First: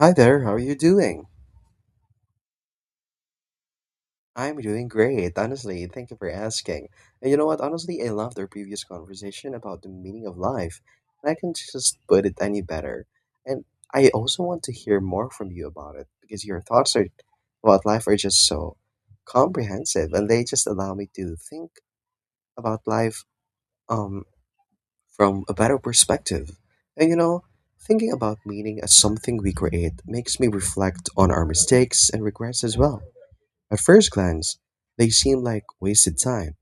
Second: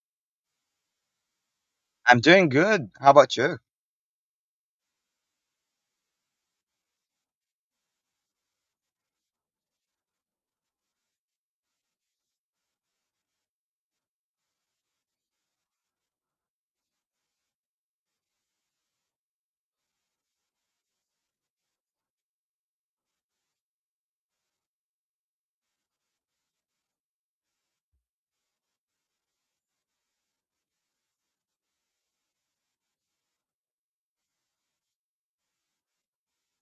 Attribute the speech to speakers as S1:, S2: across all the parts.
S1: Hi there, how are you doing?
S2: I'm doing good. How about you?
S1: I'm doing great, honestly. Thank you for asking. And you know what? Honestly, I loved our previous conversation about the meaning of life, and I can just put it any better. And I also want to hear more from you about it because your thoughts are about life are just so comprehensive, and they just allow me to think about life um from a better perspective. And you know, thinking about meaning as something we create makes me reflect on our mistakes and regrets as well. At first glance, they seem like wasted time,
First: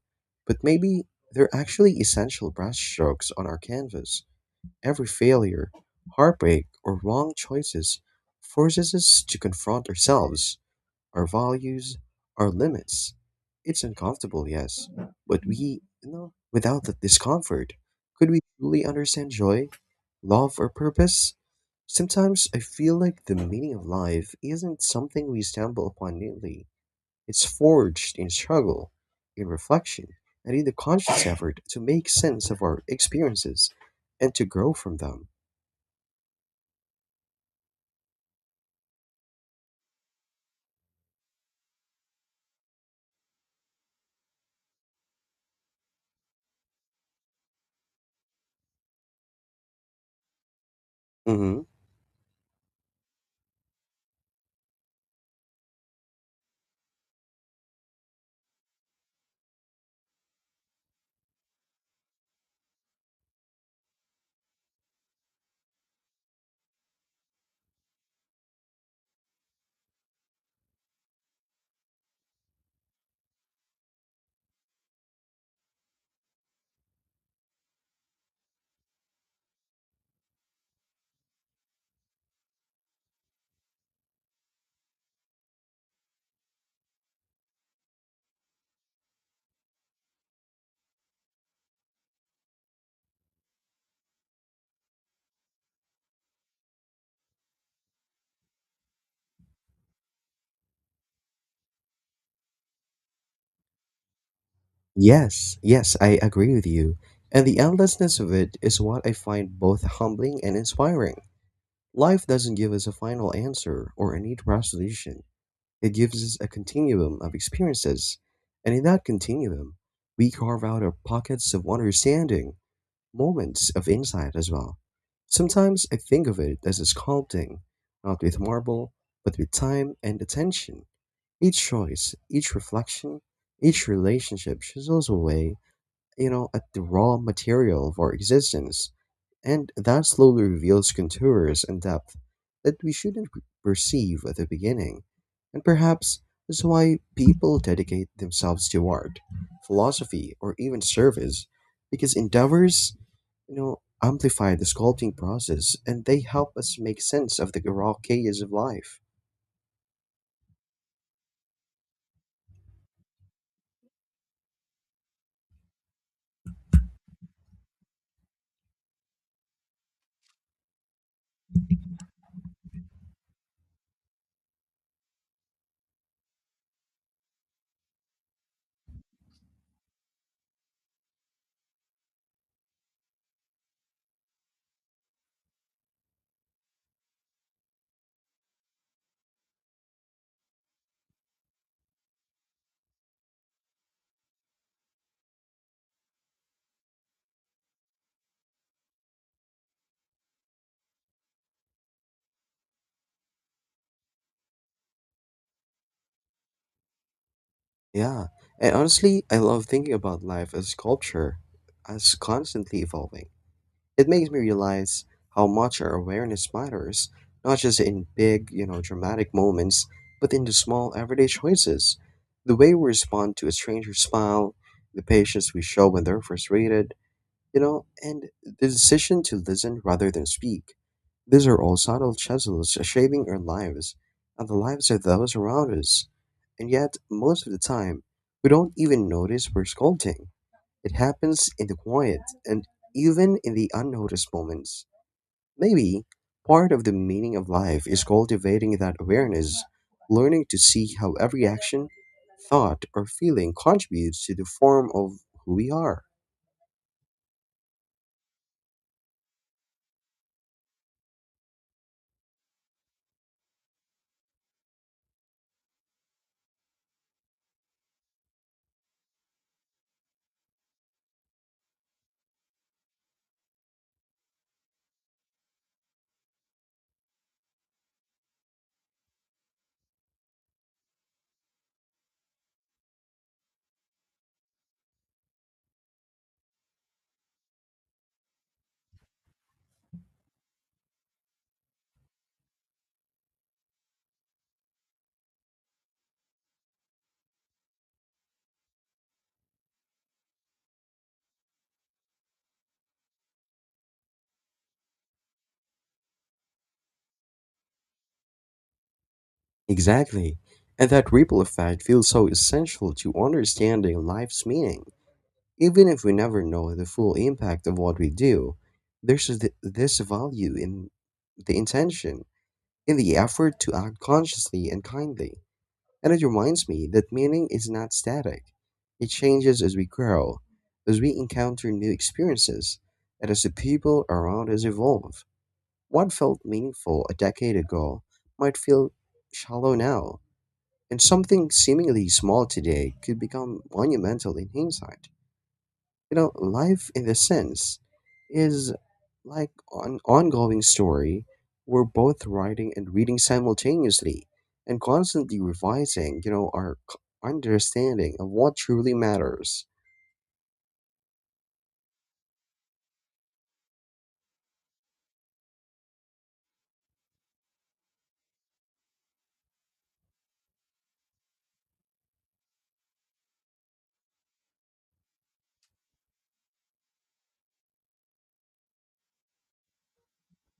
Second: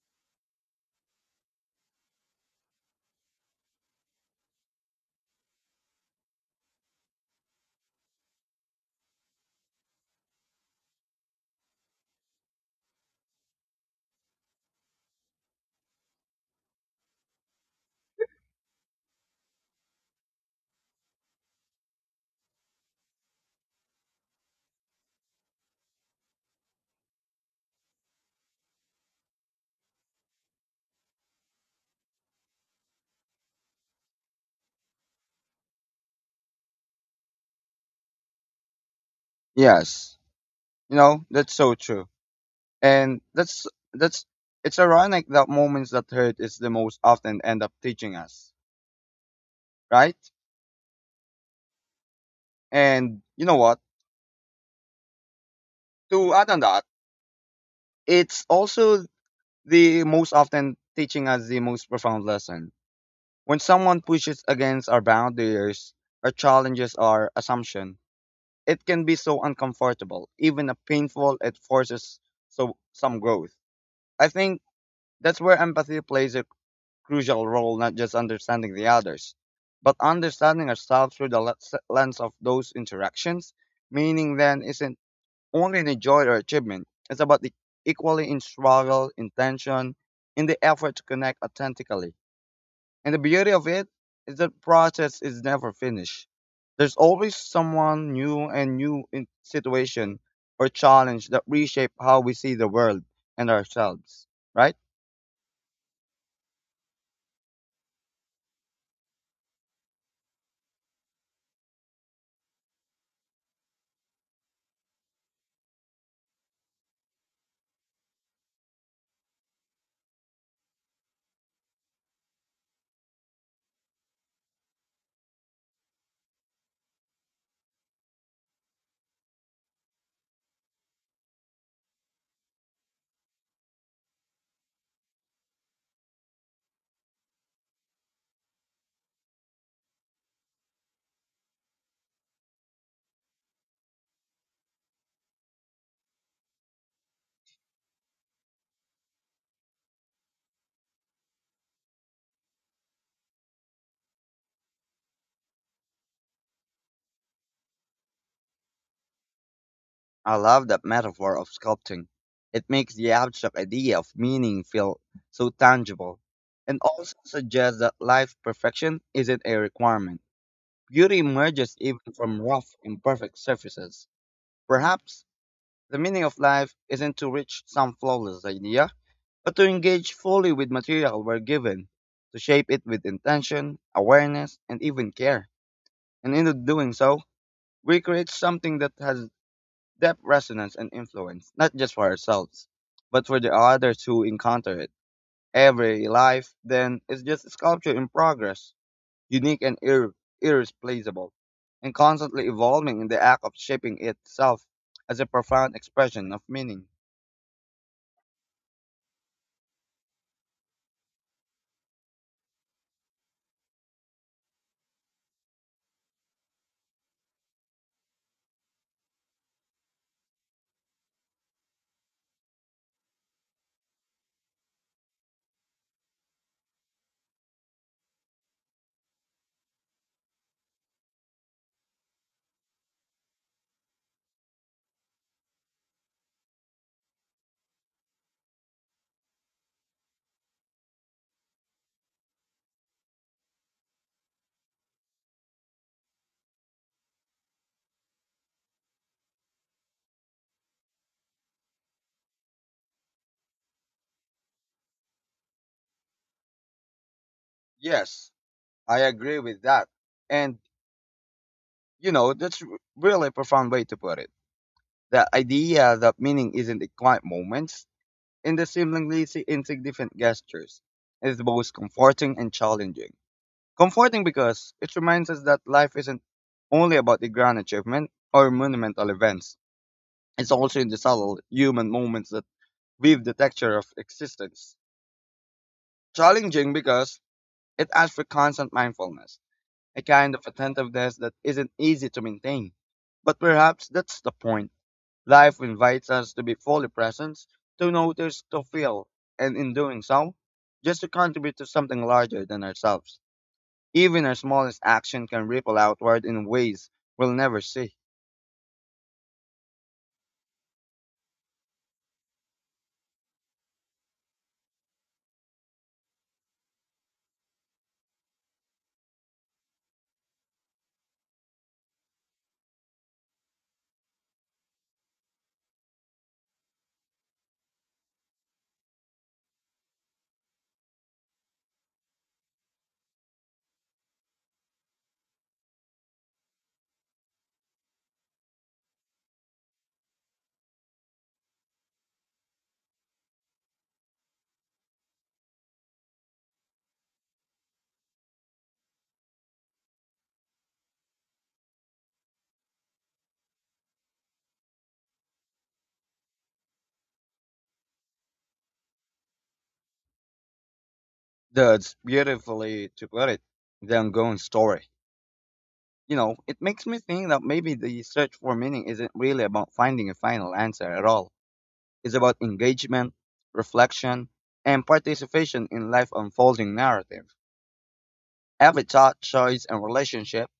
S1: but maybe they're actually essential brushstrokes on our canvas. Every failure, heartbreak, or wrong choices forces us to confront ourselves, our values, our limits. It's uncomfortable, yes, but we, you know, without that discomfort, could we truly understand joy, love, or purpose? Sometimes I feel like the meaning of life isn't something we stumble upon neatly. It's forged in struggle, in reflection, and in the conscious effort to make sense of our experiences and to grow from them.
S2: Yes. You know, that's so true. And that's it's ironic that moments that hurt is the most often end up teaching us, right?
S1: Hmm.
S2: And you know what? To add on that, it's also the most often teaching us the most profound lesson. When someone pushes against our boundaries or challenges our assumption, it can be so uncomfortable, even a painful it forces some growth. I think that's where empathy plays a crucial role not just understanding the others, but understanding ourselves through the lens of those interactions. Meaning then isn't only in the joy or achievement, it's about the equally in struggle, intention, in the effort to connect authentically. And the beauty of it is the process is never finished. There's always someone new and new in situation or challenge that reshape how we see the world and ourselves, right?
S1: Yes, yes, I agree with you. And the endlessness of it is what I find both humbling and inspiring. Life doesn't give us a final answer or a neat resolution. It gives us a continuum of experiences, and in that continuum, we carve out our pockets of understanding, moments of insight as well. Sometimes I think of it as a sculpting, not with marble, but with time and attention. Each choice, each reflection, each relationship chisels away, you know, at the raw material of our existence, and that slowly reveals contours and depth that we shouldn't perceive at the beginning. And perhaps that's why people dedicate themselves to art, philosophy, or even service, because endeavors, you know, amplify the sculpting process and they help us make sense of the raw chaos of life.
S2: I love that metaphor of sculpting. It makes the abstract idea of meaning feel so tangible and also suggests that life's perfection isn't a requirement. Beauty emerges even from rough, imperfect surfaces. Perhaps the meaning of life isn't to reach some flawless idea, but to engage fully with material we're given, to shape it with intention, awareness, and even care. And in doing so, we create something that has depth, resonance, and influence, not just for ourselves, but for the others who encounter it. Every life, then, is just a sculpture in progress, unique and irreplaceable, and constantly evolving in the act of shaping itself as a profound expression of meaning.
S1: Yeah, and honestly, I love thinking about life as sculpture, as constantly evolving. It makes me realize how much our awareness matters, not just in big, you know, dramatic moments, but in the small everyday choices. The way we respond to a stranger's smile, the patience we show when they're frustrated, you know, and the decision to listen rather than speak. These are all subtle chisels shaping our lives and the lives of those around us. And yet, most of the time, we don't even notice we're scolding. It happens in the quiet and even in the unnoticed moments. Maybe part of the meaning of life is cultivating that awareness, learning to see how every action, thought, or feeling contributes to the form of who we are.
S2: Yes, I agree with that. And, you know, that's really a profound way to put it. The idea that meaning isn't in quiet moments, in the seemingly insignificant gestures, is both comforting and challenging. Comforting because it reminds us that life isn't only about the grand achievement or monumental events. It's also in the subtle human moments that weave the texture of existence. Challenging because it asks for constant mindfulness, a kind of attentiveness that isn't easy to maintain. But perhaps that's the point. Life invites us to be fully present, to notice, to feel, and in doing so, just to contribute to something larger than ourselves. Even our smallest action can ripple outward in ways we'll never see.
S1: Exactly. And that ripple effect feels so essential to understanding life's meaning. Even if we never know the full impact of what we do, there's this value in the intention, in the effort to act consciously and kindly. And it reminds me that meaning is not static. It changes as we grow, as we encounter new experiences, and as the people around us evolve. What felt meaningful a decade ago might feel shallow now, and something seemingly small today could become monumental in hindsight. You know, life in this sense is like an ongoing story we're both writing and reading simultaneously and constantly revising, you know, our understanding of what truly matters.
S2: That's beautifully to put it, the ongoing story. You know, it makes me think that maybe the search for meaning isn't really about finding a final answer at all. It's about engagement, reflection, and participation in life unfolding narrative. Every thought, choice, and relationship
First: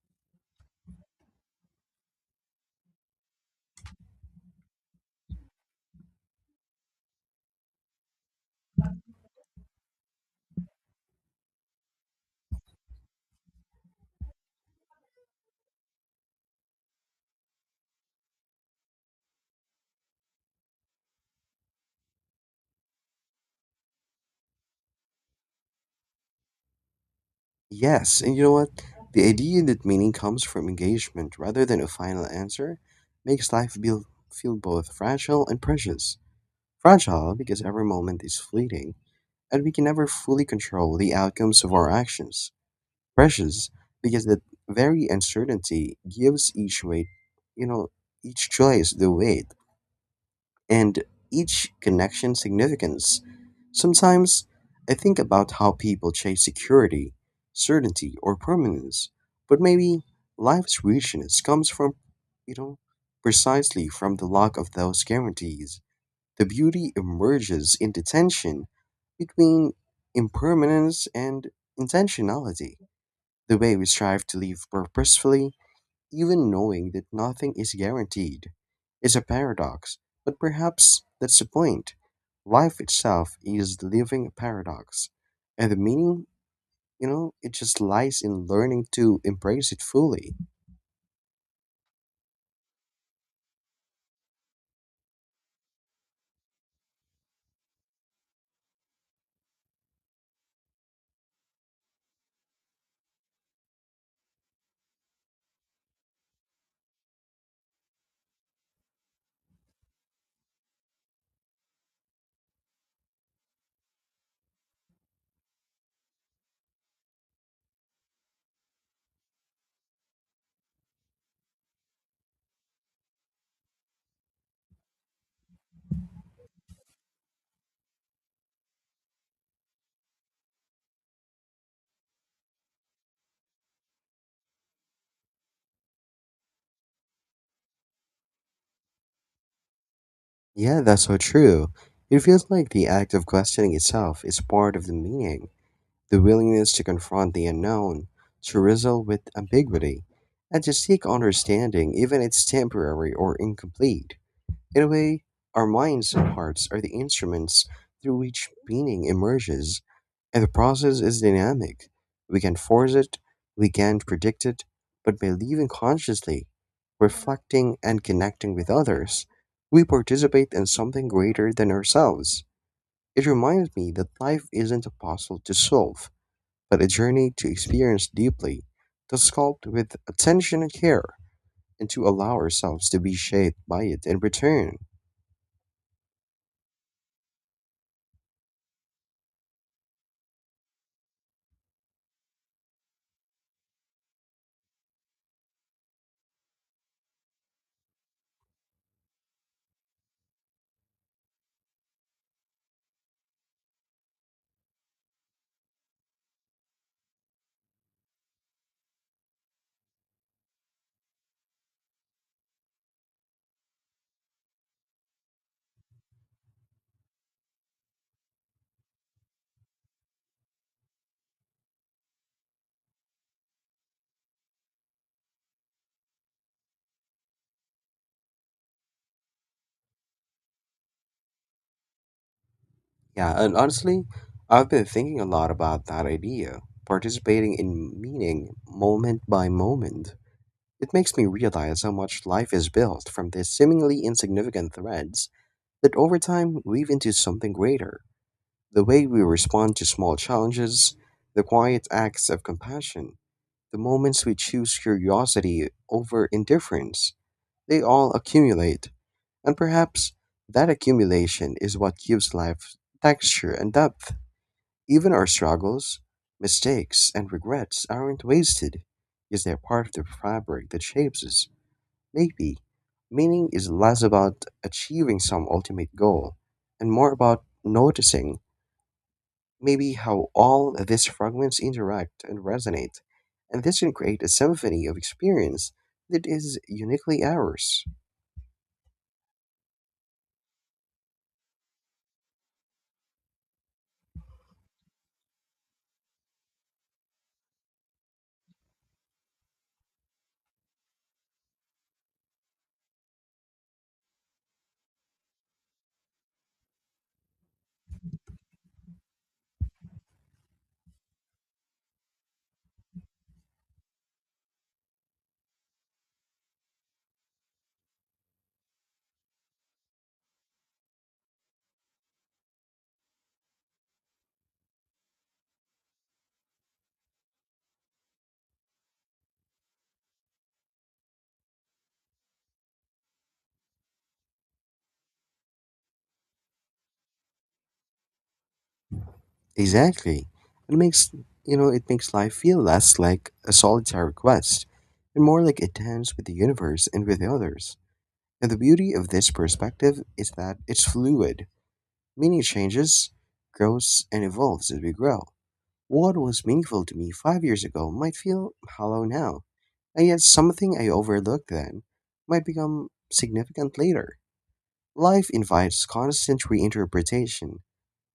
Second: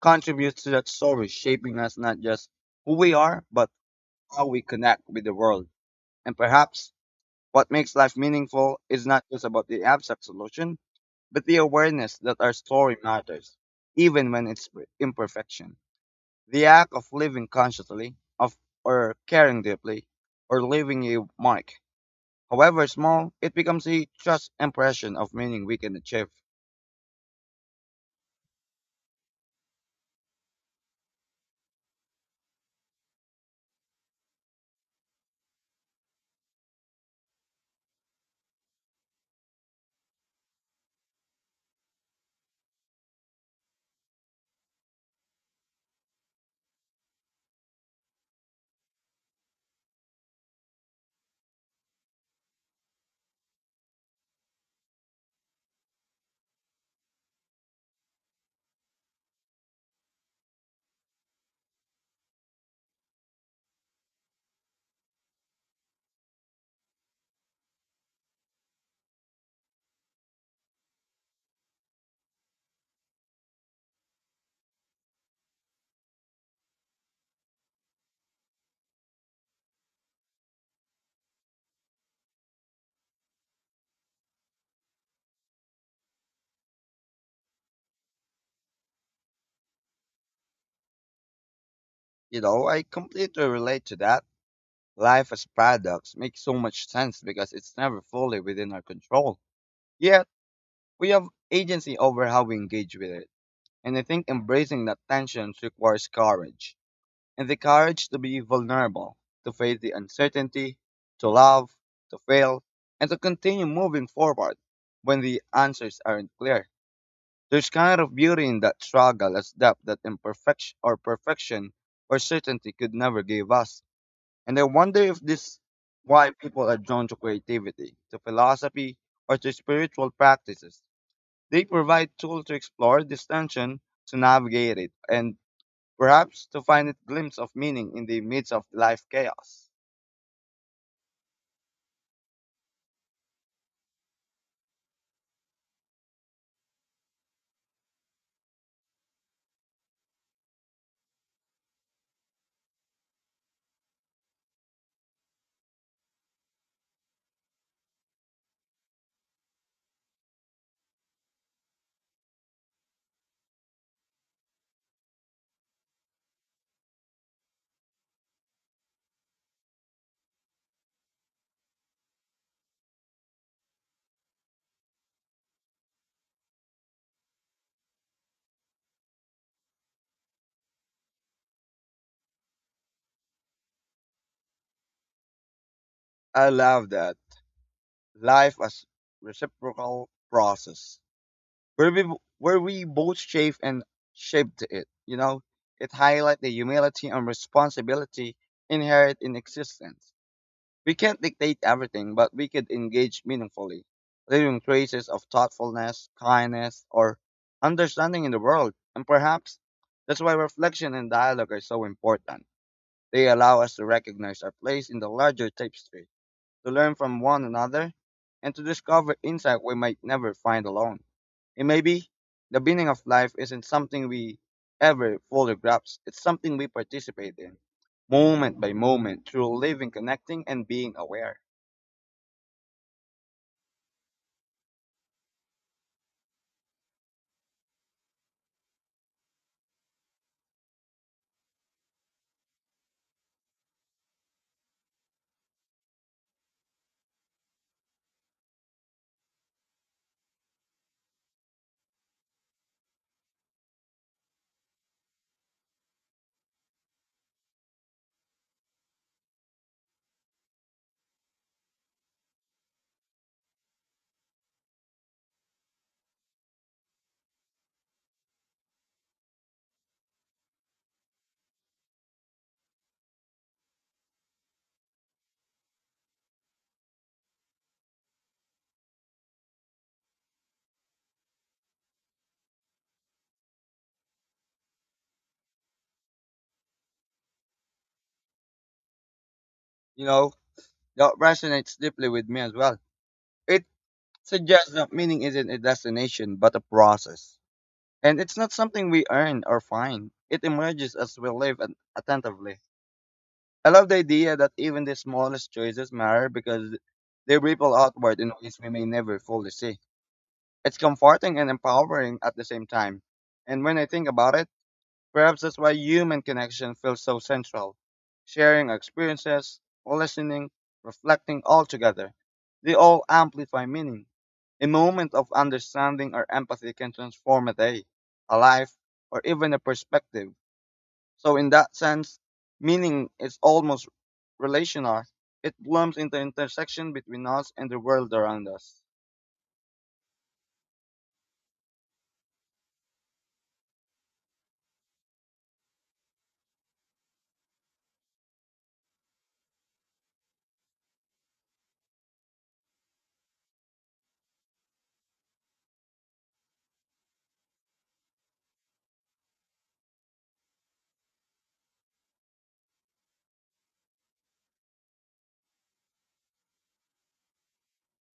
S2: contributes to that story, shaping us not just who we are, but how we connect with the world. And perhaps what makes life meaningful is not just about the abstract solution, but the awareness that our story matters, even when it's imperfection. The act of living consciously, of or caring deeply, or leaving a mark, however small, it becomes a just impression of meaning we can achieve.
S1: Yes, and you know what? The idea that meaning comes from engagement rather than a final answer makes life feel both fragile and precious. Fragile because every moment is fleeting and we can never fully control the outcomes of our actions. Precious because that very uncertainty gives each weight, you know, each choice the weight and each connection significance. Sometimes I think about how people chase security, certainty, or permanence, but maybe life's richness comes from, you know, precisely from the lack of those guarantees. The beauty emerges in the tension between impermanence and intentionality, the way we strive to live purposefully, even knowing that nothing is guaranteed. Is a paradox, but perhaps that's the point. Life itself is the living paradox, and the meaning, you know, it just lies in learning to embrace it fully.
S2: You know, I completely relate to that. Life as paradox makes so much sense because it's never fully within our control. Yet, we have agency over how we engage with it. And I think embracing that tension requires courage. And the courage to be vulnerable, to face the uncertainty, to love, to fail, and to continue moving forward when the answers aren't clear. There's kind of beauty in that struggle as depth that imperfection or perfection or certainty could never give us. And I wonder if this why people are drawn to creativity, to philosophy, or to spiritual practices. They provide tools to explore this tension to navigate it and perhaps to find a glimpse of meaning in the midst of life chaos.
S1: Yeah, that's so true. It feels like the act of questioning itself is part of the meaning. The willingness to confront the unknown, to wrestle with ambiguity, and to seek understanding, even if it's temporary or incomplete. In a way, our minds and hearts are the instruments through which meaning emerges, and the process is dynamic. We can force it, we can predict it, but by living consciously, reflecting, and connecting with others, we participate in something greater than ourselves. It reminds me that life isn't a puzzle to solve but a journey to experience deeply, to sculpt with attention and care, and to allow ourselves to be shaped by it in return.
S2: I love that. Life as reciprocal process. Where we where we both shape and shaped it, you know? It highlights the humility and responsibility inherent in existence. We can't dictate everything, but we could engage meaningfully, leaving traces of thoughtfulness, kindness, or understanding in the world. And perhaps that's why reflection and dialogue are so important. They allow us to recognize our place in the larger tapestry, to learn from one another, and to discover insight we might never find alone. It may be the meaning of life isn't something we ever fully grasp, it's something we participate in, moment by moment, through living, connecting, and being aware.
S1: Yeah, and honestly, I've been thinking a lot about that idea, participating in meaning moment by moment. It makes me realize how much life is built from these seemingly insignificant threads that over time weave into something greater. The way we respond to small challenges, the quiet acts of compassion, the moments we choose curiosity over indifference, they all accumulate, and perhaps that accumulation is what gives life texture and depth. Even our struggles, mistakes, and regrets aren't wasted, because they're part of the fabric that shapes us. Maybe meaning is less about achieving some ultimate goal and more about noticing maybe how all these fragments interact and resonate, and this can create a symphony of experience that is uniquely ours.
S2: You know, that resonates deeply with me as well. It suggests that meaning isn't a destination, but a process. And it's not something we earn or find, it emerges as we live and attentively. I love the idea that even the smallest choices matter because they ripple outward in ways we may never fully see. It's comforting and empowering at the same time. And when I think about it, perhaps that's why human connection feels so central. Sharing experiences, listening, reflecting all together. They all amplify meaning. A moment of understanding or empathy can transform a day, a life, or even a perspective. So in that sense, meaning is almost relational. It blooms in the intersection between us and the world around us.
S1: Exactly. It makes, you know, it makes life feel less like a solitary quest and more like a dance with the universe and with others. And the beauty of this perspective is that it's fluid, meaning it changes, grows, and evolves as we grow. What was meaningful to me 5 years ago might feel hollow now. And yet, something I overlooked then might become significant later. Life invites constant reinterpretation.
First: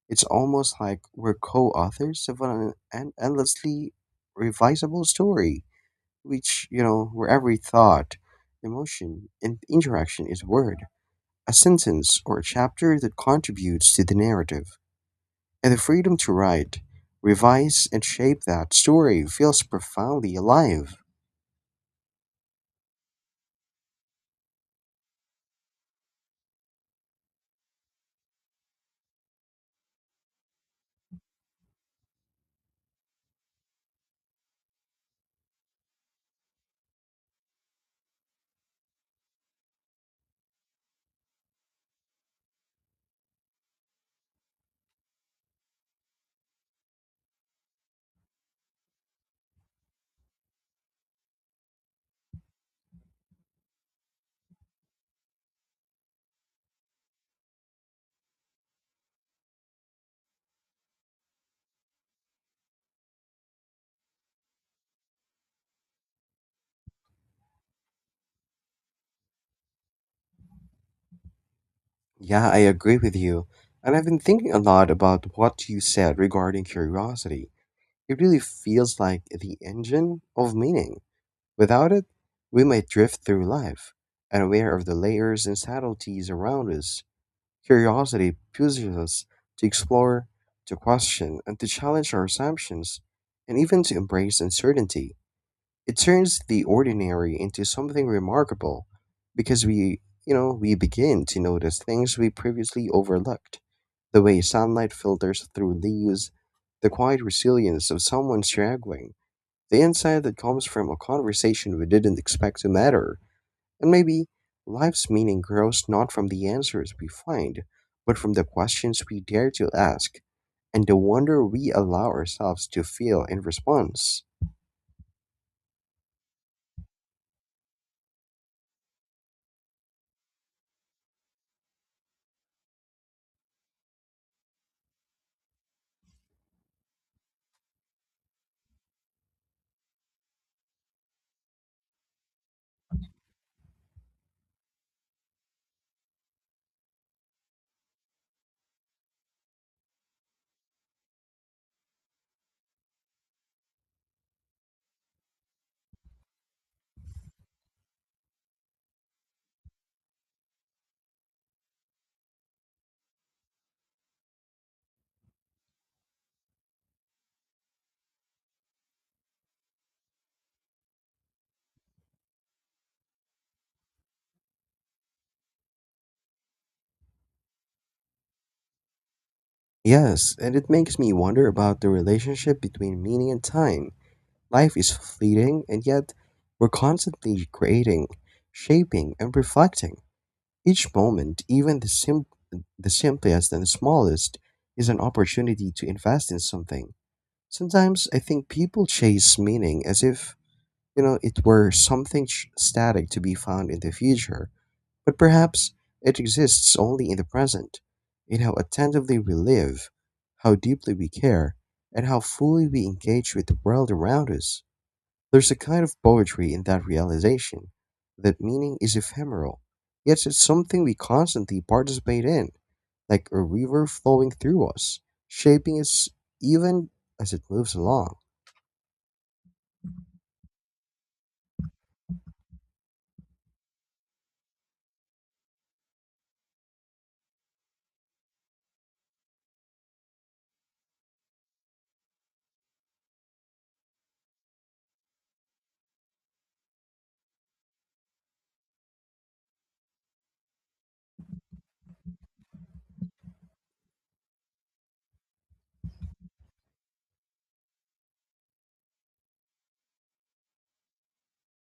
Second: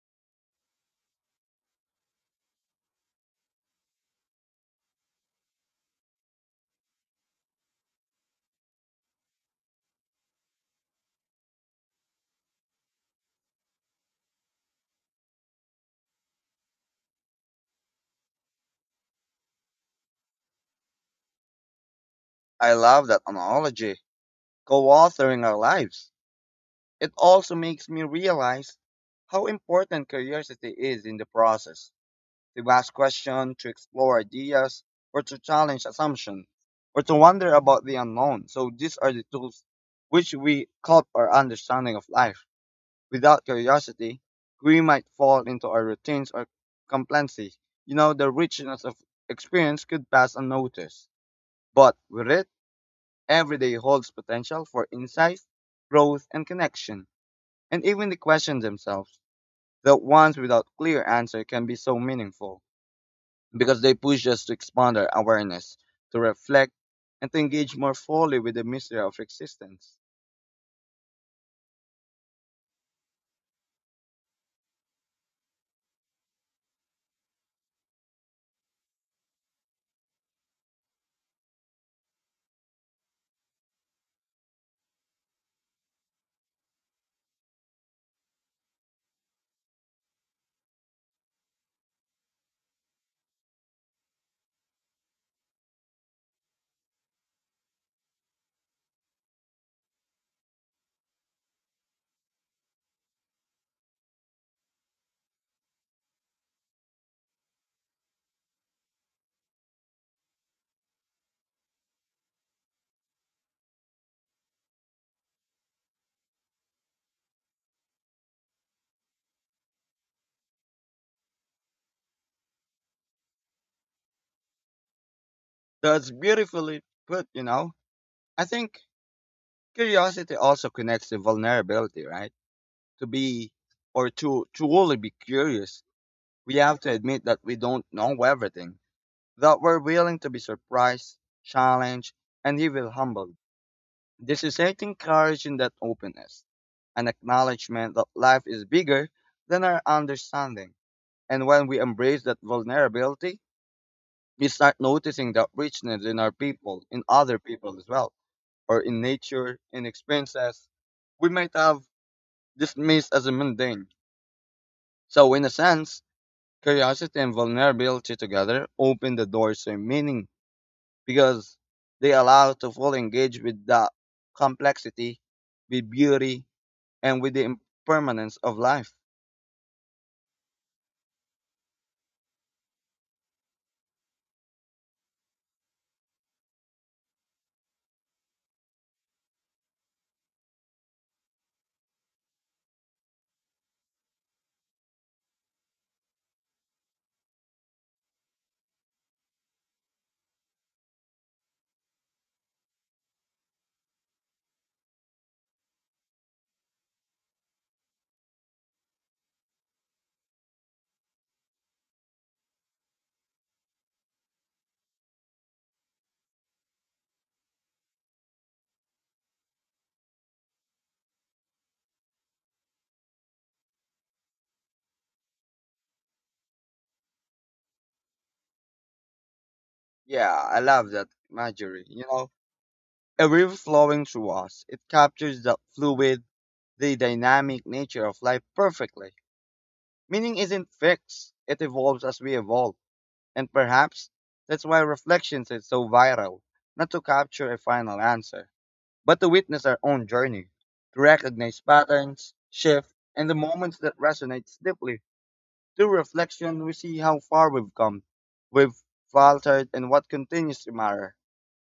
S1: It's almost like we're co authors of an endlessly revisable story, which, you know, where every thought, emotion, and interaction is a word, a sentence, or a chapter that contributes to the narrative. And the freedom to write, revise, and shape that story feels profoundly alive.
S2: I love that analogy, co-authoring our lives. It also makes me realize how important curiosity is in the process. To ask questions, to explore ideas, or to challenge assumptions, or to wonder about the unknown. So these are the tools which we help our understanding of life. Without curiosity, we might fall into our routines or complacency. You know, the richness of experience could pass unnoticed. But with it, every day holds potential for insight, growth, and connection. And even the questions themselves, the ones without clear answer, can be so meaningful because they push us to expand our awareness, to reflect, and to engage more fully with the mystery of existence.
S1: Yeah, I agree with you. And I've been thinking a lot about what you said regarding curiosity. It really feels like the engine of meaning. Without it, we might drift through life, unaware of the layers and subtleties around us. Curiosity pushes us to explore, to question, and to challenge our assumptions, and even to embrace uncertainty. It turns the ordinary into something remarkable because we begin to notice things we previously overlooked. The way sunlight filters through leaves, the quiet resilience of someone struggling, the insight that comes from a conversation we didn't expect to matter, and maybe life's meaning grows not from the answers we find, but from the questions we dare to ask and the wonder we allow ourselves to feel in response.
S2: That's beautifully put, you know. I think curiosity also connects to vulnerability, right? To be to truly be curious, we have to admit that we don't know everything, that we're willing to be surprised, challenged, and even humbled. This is certain courage in that openness, an acknowledgement that life is bigger than our understanding. And when we embrace that vulnerability, we start noticing that richness in our people, in other people as well, or in nature, in experiences we might have dismissed as mundane. So, in a sense, curiosity and vulnerability together open the doors to meaning because they allow to fully engage with the complexity, with beauty, and with the impermanence of life.
S1: Yes, and it makes me wonder about the relationship between meaning and time. Life is fleeting, and yet we're constantly creating, shaping, and reflecting. Each moment, even the the simplest and the smallest, is an opportunity to invest in something. Sometimes I think people chase meaning as if, you know, it were something static to be found in the future. But perhaps it exists only in the present, in how attentively we live, how deeply we care, and how fully we engage with the world around us. There's a kind of poetry in that realization that meaning is ephemeral, yet it's something we constantly participate in, like a river flowing through us, shaping us even as it moves along.
S2: Yeah, I love that imagery. You know, a river flowing through us, it captures the fluid, the dynamic nature of life perfectly. Meaning isn't fixed, it evolves as we evolve. And perhaps that's why reflections is so viral not to capture a final answer, but to witness our own journey, to recognize patterns, shifts, and the moments that resonates deeply. Through reflection, we see how far we've come, we've faltered, and what continues to matter.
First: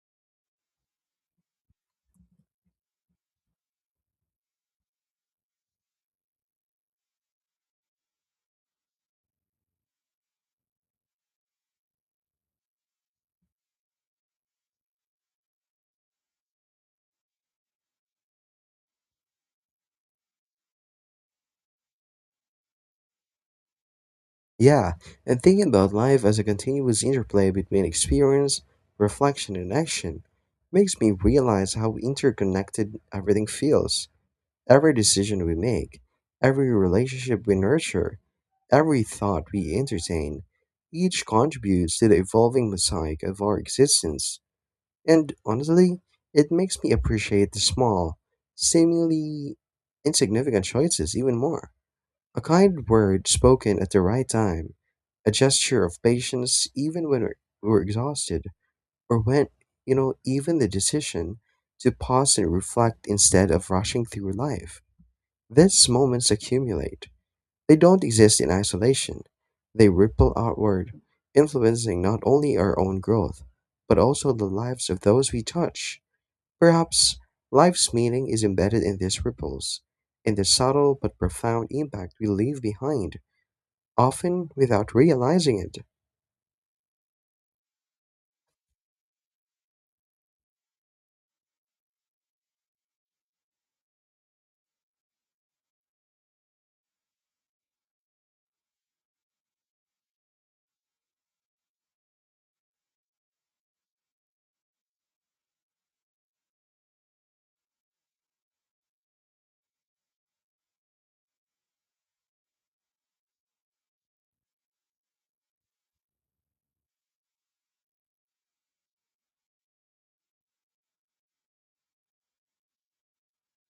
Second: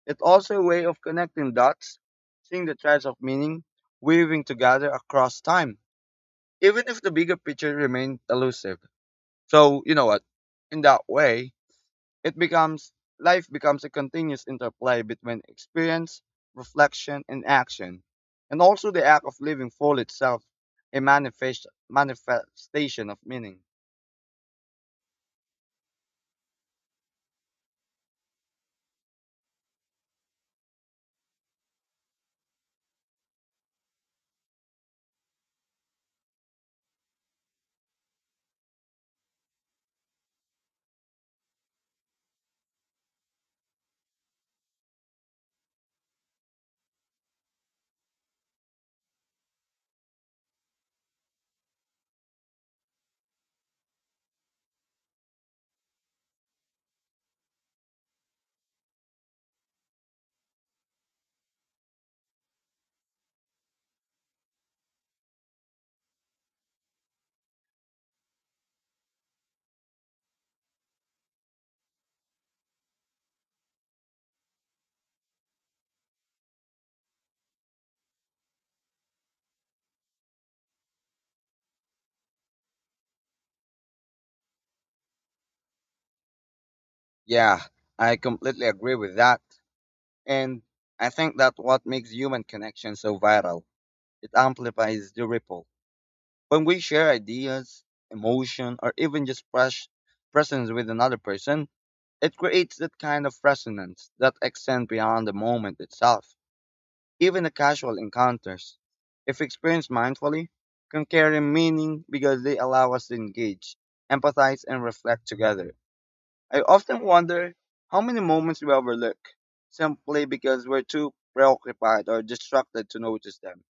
S2: It's also a way of connecting dots, seeing the threads of meaning weaving together across time, even if the bigger picture remained elusive. So, you know what? In that way, it becomes life becomes a continuous interplay between experience, reflection, and action, and also the act of living full itself, a manifestation of meaning.
S1: Yeah, and thinking about life as a continuous interplay between experience, reflection, and action makes me realize how interconnected everything feels. Every decision we make, every relationship we nurture, every thought we entertain, each contributes to the evolving mosaic of our existence. And honestly, it makes me appreciate the small, seemingly insignificant choices even more. A kind word spoken at the right time, a gesture of patience even when we're exhausted, or when, you know, even the decision to pause and reflect instead of rushing through life. These moments accumulate. They don't exist in isolation. They ripple outward, influencing not only our own growth, but also the lives of those we touch. Perhaps life's meaning is embedded in these ripples, in the subtle but profound impact we leave behind often without realizing it.
S2: Yeah, I completely agree with that. And I think that what makes human connection so viral, it amplifies the ripple. When we share ideas, emotion, or even just presence with another person, it creates that kind of resonance that extends beyond the moment itself. Even the casual encounters, if experienced mindfully, can carry meaning because they allow us to engage, empathize, and reflect together. I often wonder how many moments we overlook simply because we're too preoccupied or distracted to notice them.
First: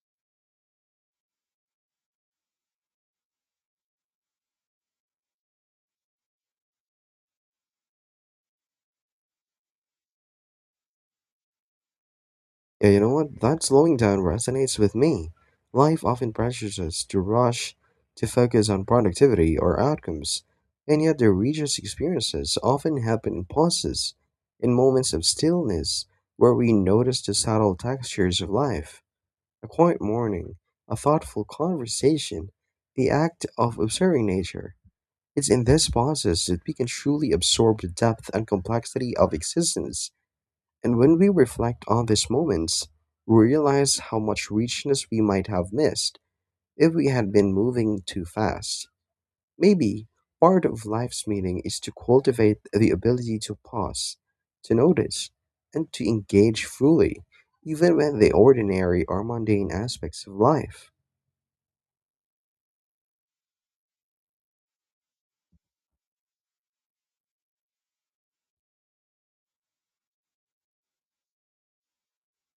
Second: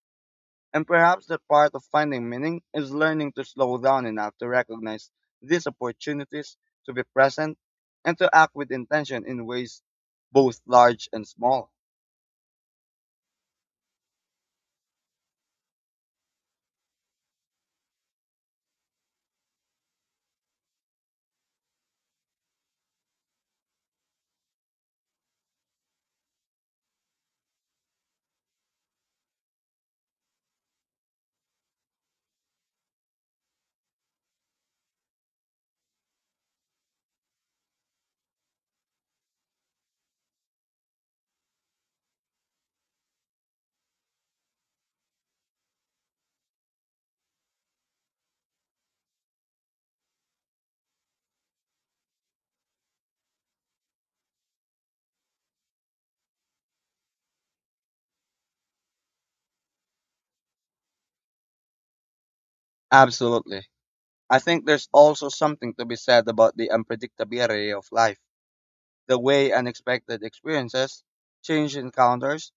S2: And perhaps the part of finding meaning is learning to slow down enough to recognize these opportunities, to be present, and to act with intention in ways both large and small.
S1: Yeah, you know what? That slowing down resonates with me. Life often pressures us to rush, to focus on productivity or outcomes, and yet the richest experiences often happen in pauses, in moments of stillness, where we notice the subtle textures of life. A quiet morning, a thoughtful conversation, the act of observing nature. It's in these pauses that we can truly absorb the depth and complexity of existence. And when we reflect on these moments, we realize how much richness we might have missed if we had been moving too fast. Maybe part of life's meaning is to cultivate the ability to pause, to notice, and to engage fully, even when the ordinary or mundane aspects of life.
S2: Absolutely. I think there's also something to be said about the unpredictability of life, the way unexpected experiences, change encounters,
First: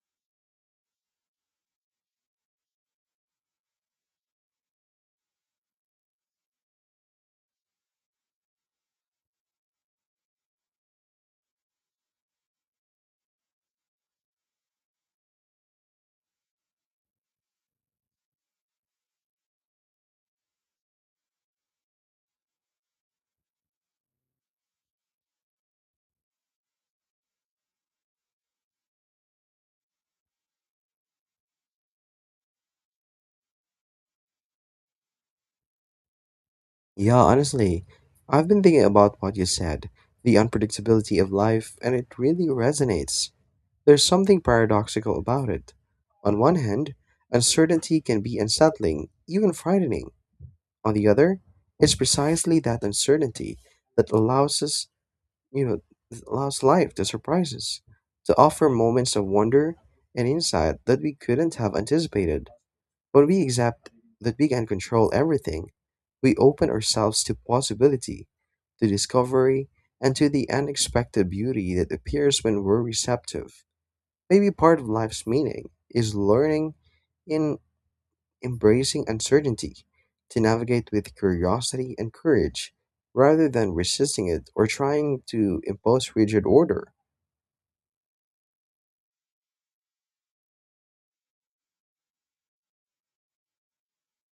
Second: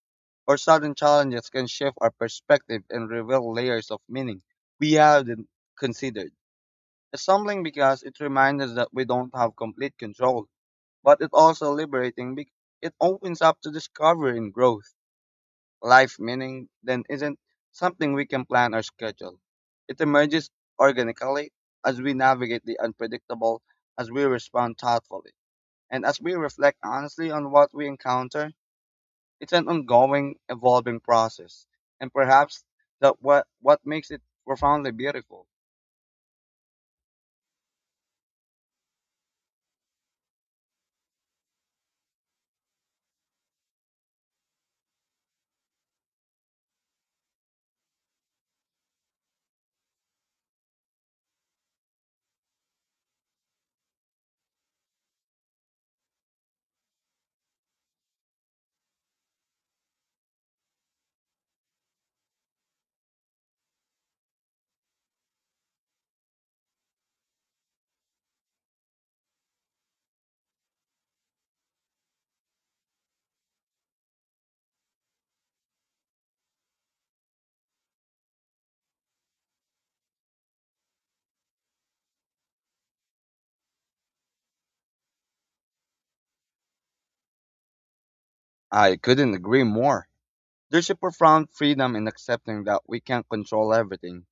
S2: or sudden challenges can shift our perspective and reveal layers of meaning we hadn't considered. It's humbling because it reminds us that we don't have complete control, but it's also liberating because it opens up to discovery and growth. Life meaning then isn't something we can plan or schedule. It emerges organically as we navigate the unpredictable, as we respond thoughtfully, and as we reflect honestly on what we encounter. It's an ongoing, evolving process, and perhaps that what makes it profoundly beautiful.
S1: Yeah, honestly, I've been thinking about what you said, the unpredictability of life, and it really resonates. There's something paradoxical about it. On one hand, uncertainty can be unsettling, even frightening. On the other, it's precisely that uncertainty that allows us, you know, that allows life to surprise us, to offer moments of wonder and insight that we couldn't have anticipated. When we accept that we can control everything, we open ourselves to possibility, to discovery, and to the unexpected beauty that appears when we're receptive. Maybe part of life's meaning is learning in embracing uncertainty to navigate with curiosity and courage rather than resisting it or trying to impose rigid order.
S2: I couldn't agree more. There's a profound freedom in accepting that we can't control everything,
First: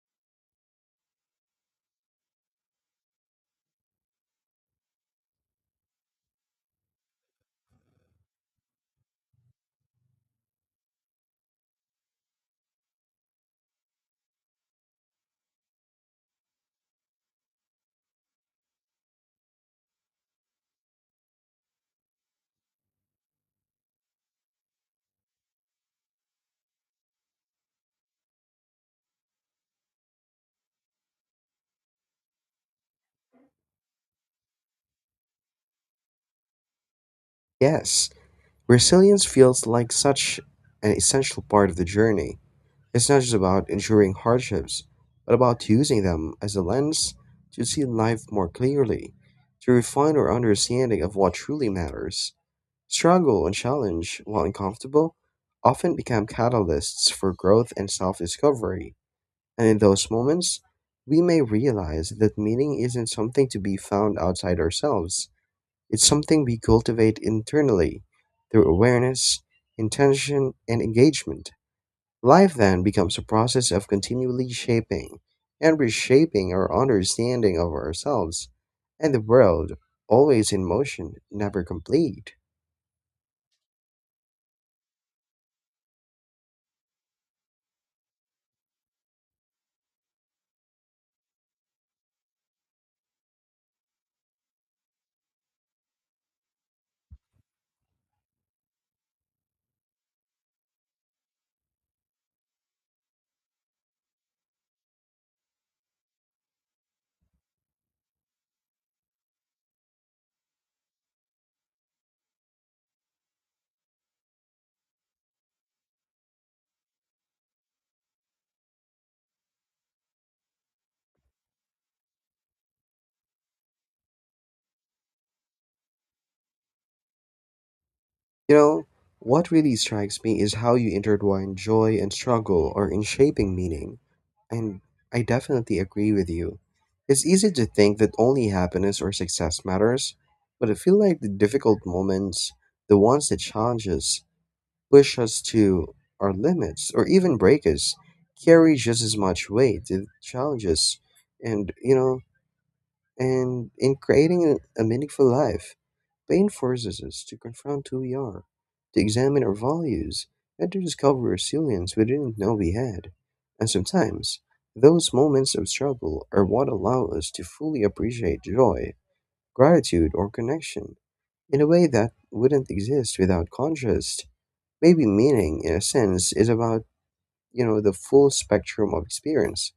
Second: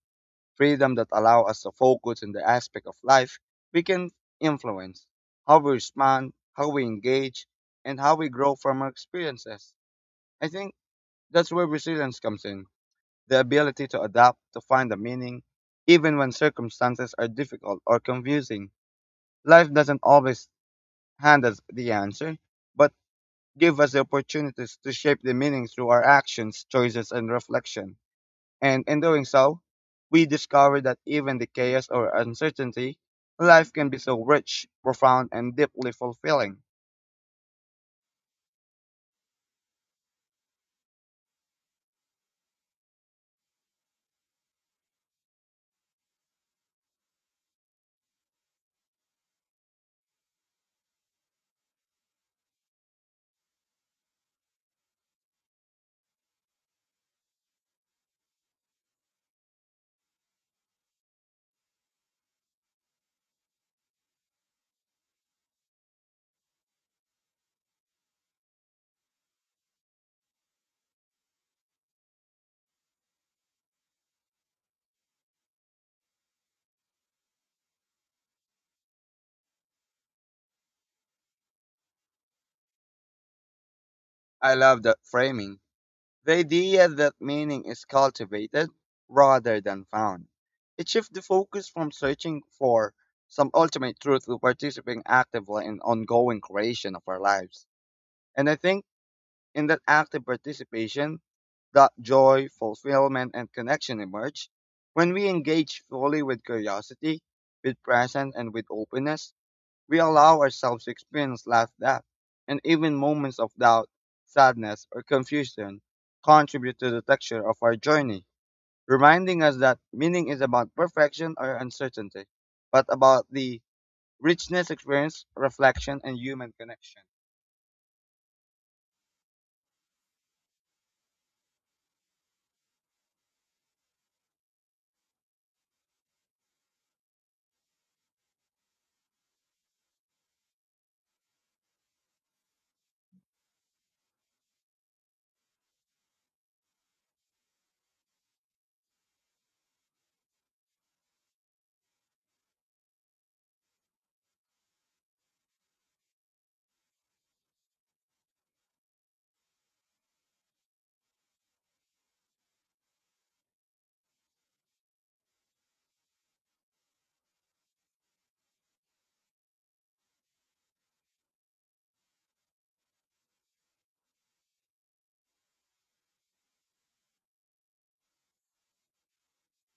S2: freedom that allow us to focus on the aspect of life we can influence, how we respond, how we engage, and how we grow from our experiences. I think that's where resilience comes in, the ability to adapt, to find a meaning, even when circumstances are difficult or confusing. Life doesn't always hand us the answer, but give us the opportunities to shape the meaning through our actions, choices, and reflection. And in doing so, we discover that even the chaos or uncertainty, life can be so rich, profound, and deeply fulfilling.
S1: Yes, resilience feels like such an essential part of the journey. It's not just about enduring hardships, but about using them as a lens to see life more clearly, to refine our understanding of what truly matters. Struggle and challenge, while uncomfortable, often become catalysts for growth and self discovery. And in those moments, we may realize that meaning isn't something to be found outside ourselves, it's something we cultivate internally through awareness, intention, and engagement. Life then becomes a process of continually shaping and reshaping our understanding of ourselves and the world, always in motion, never complete.
S2: I love that framing. The idea that meaning is cultivated rather than found. It shifts the focus from searching for some ultimate truth to participating actively in ongoing creation of our lives. And I think in that active participation, that joy, fulfillment, and connection emerge. When we engage fully with curiosity, with presence, and with openness, we allow ourselves to experience life depth, and even moments of doubt, sadness, or confusion contribute to the texture of our journey, reminding us that meaning is about perfection or uncertainty, but about the richness, experience, reflection, and human connection.
S1: You know, what really strikes me is how you intertwine joy and struggle or in shaping meaning. And I definitely agree with you. It's easy to think that only happiness or success matters, but I feel like the difficult moments, the ones that challenge us, push us to our limits, or even break us, carry just as much weight. It challenges and, you know, and in creating a meaningful life. Bain forces us to confront who we are, to examine our values, and to discover resilience we didn't know we had. And sometimes, those moments of struggle are what allow us to fully appreciate joy, gratitude, or connection in a way that wouldn't exist without contrast. Maybe meaning, in a sense, is about, you know, the full spectrum of experience,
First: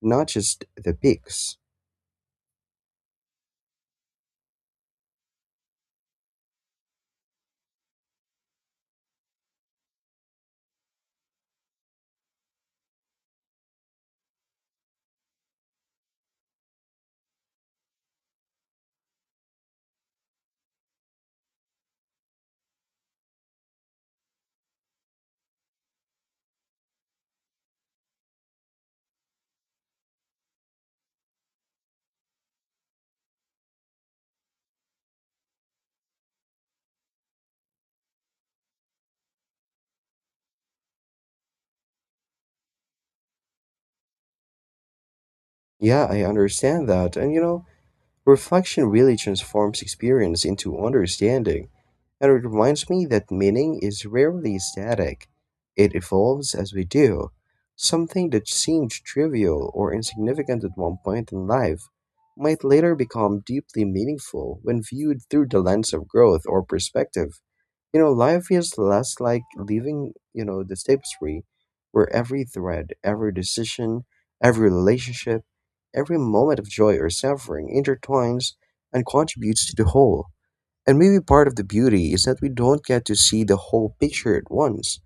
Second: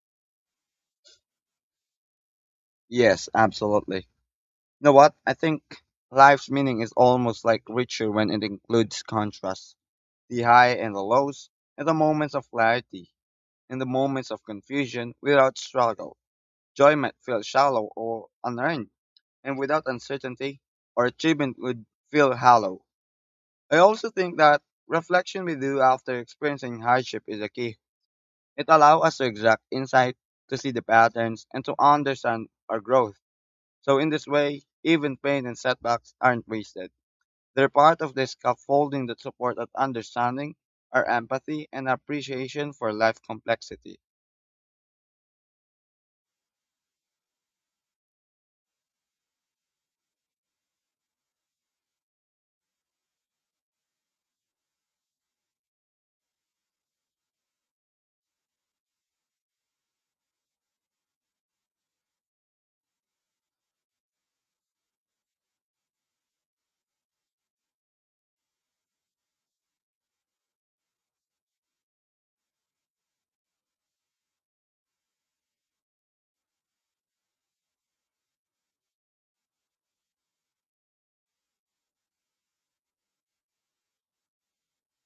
S1: not just the peaks.
S2: Yes, absolutely. You know what? I think life's meaning is almost like richer when it includes contrast, the high and the lows, and the moments of clarity, and the moments of confusion without struggle. Joy might feel shallow or unearned, and without uncertainty or achievement would feel hollow. I also think that reflection we do after experiencing hardship is a key. It allows us to exact insight, to see the patterns, and to understand our growth. So in this way, even pain and setbacks aren't wasted. They're part of the scaffolding that support our understanding, our empathy, and appreciation for life complexity.
S1: Yeah, I understand that. And, you know, reflection really transforms experience into understanding. And it reminds me that meaning is rarely static. It evolves as we do. Something that seemed trivial or insignificant at one point in life might later become deeply meaningful when viewed through the lens of growth or perspective. You know, life is less like leaving, you know, the tapestry where every thread, every decision, every relationship, every moment of joy or suffering intertwines and contributes to the whole. And maybe part of the beauty is that we don't get to see the whole picture at once.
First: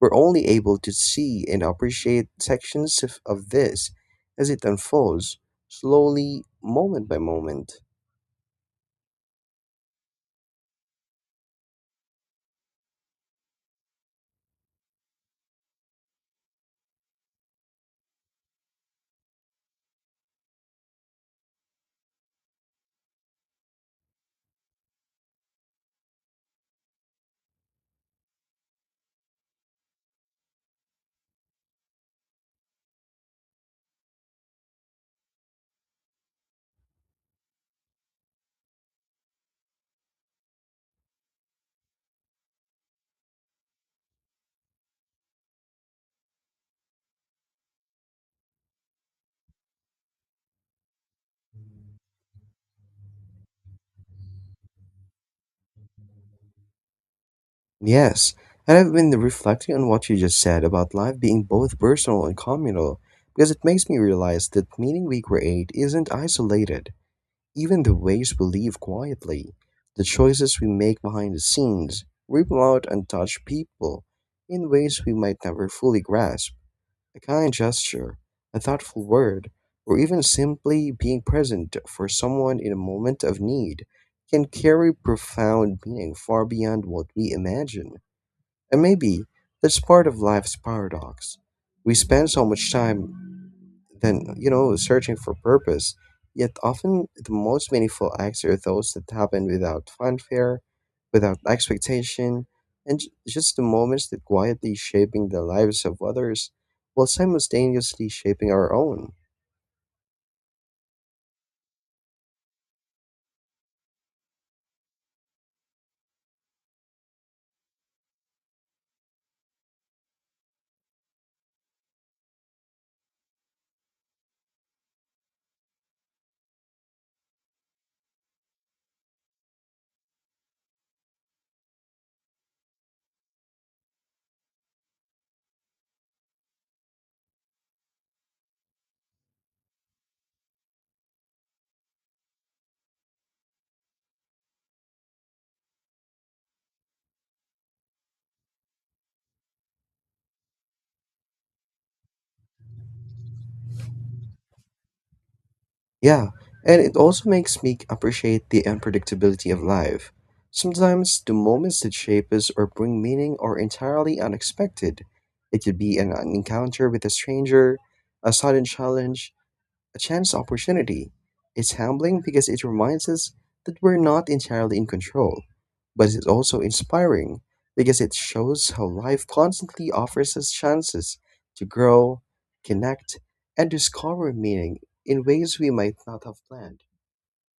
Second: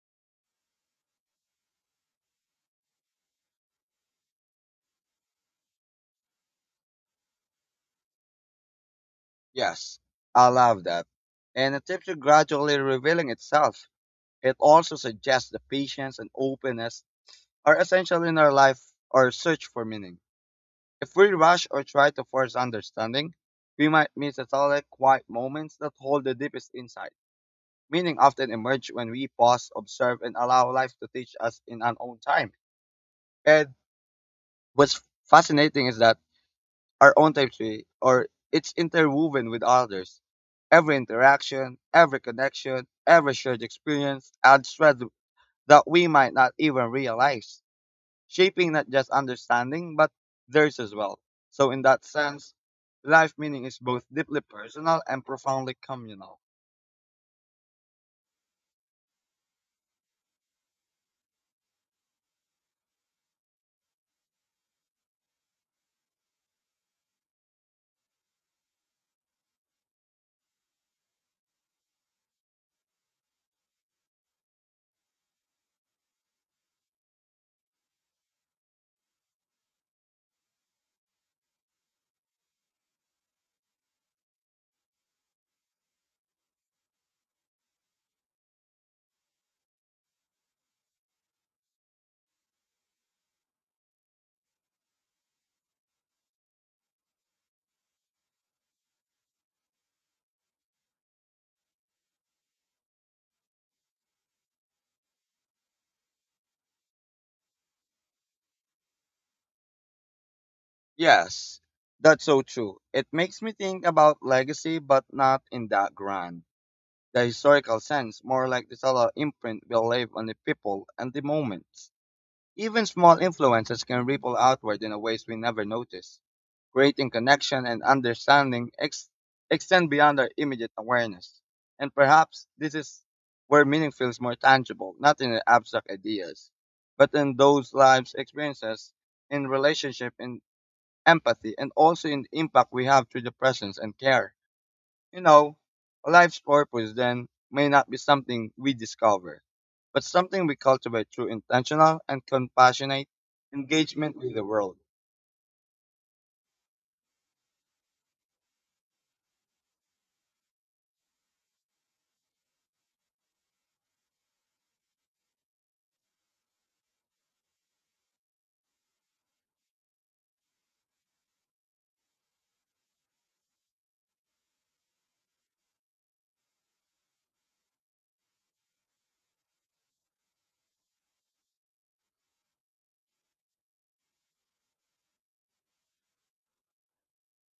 S1: We're only able to see and appreciate sections of this as it unfolds, slowly, moment by moment.
S2: Yes, I love that. And the tips are gradually revealing itself. It also suggests that patience and openness are essential in our life or search for meaning. If we rush or try to force understanding, we might miss the solid, quiet moments that hold the deepest insight. Meaning often emerge when we pause, observe, and allow life to teach us in our own time. And what's fascinating is that our own tapestry, or it's interwoven with others. Every interaction, every connection, every shared experience adds threads that we might not even realize, shaping not just understanding but theirs as well. So, in that sense, life meaning is both deeply personal and profoundly communal.
S1: Yes, and I've been reflecting on what you just said about life being both personal and communal, because it makes me realize that meaning we create isn't isolated. Even the ways we live quietly, the choices we make behind the scenes, ripple out and touch people in ways we might never fully grasp. A kind gesture, a thoughtful word, or even simply being present for someone in a moment of need can carry profound meaning far beyond what we imagine. And maybe that's part of life's paradox. We spend so much time than you know searching for purpose. Yet often the most meaningful acts are those that happen without fanfare, without expectation, and just the moments that quietly shaping the lives of others while simultaneously shaping our own.
S2: Yes, that's so true. It makes me think about legacy, but not in that grand, the historical sense, more like the subtle imprint we leave on the people and the moments. Even small influences can ripple outward in a ways we never notice, creating connection and understanding extend beyond our immediate awareness. And perhaps this is where meaning feels more tangible, not in the abstract ideas, but in those lives' experiences, in relationship, in empathy, and also in the impact we have through the presence and care. You know, a life's purpose then may not be something we discover, but something we cultivate through intentional and compassionate engagement with the world.
S1: Yeah, and it also makes me appreciate the unpredictability of life. Sometimes the moments that shape us or bring meaning are entirely unexpected. It could be an encounter with a stranger, a sudden challenge, a chance opportunity. It's humbling because it reminds us that we're not entirely in control, but it's also inspiring because it shows how life constantly offers us chances to grow, connect, and discover meaning in ways we might not have planned.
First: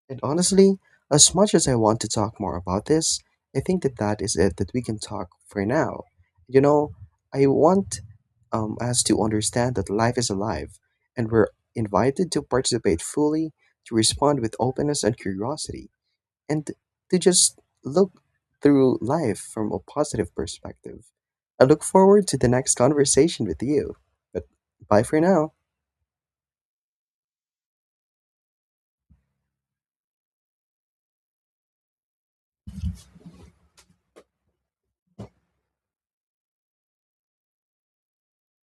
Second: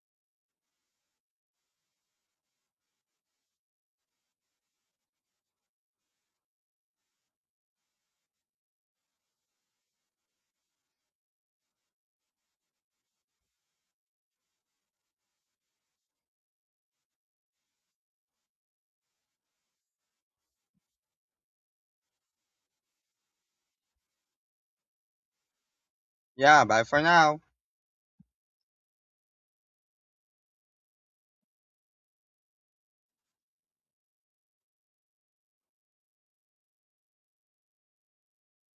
S1: And honestly, as much as I want to talk more about this, I think that is it that we can talk for now. You know, I want us to understand that life is alive, and we're invited to participate fully, to respond with openness and curiosity, and to just look through life from a positive perspective. I look forward to the next conversation with you. But bye for now.
S2: Yeah, bye for now.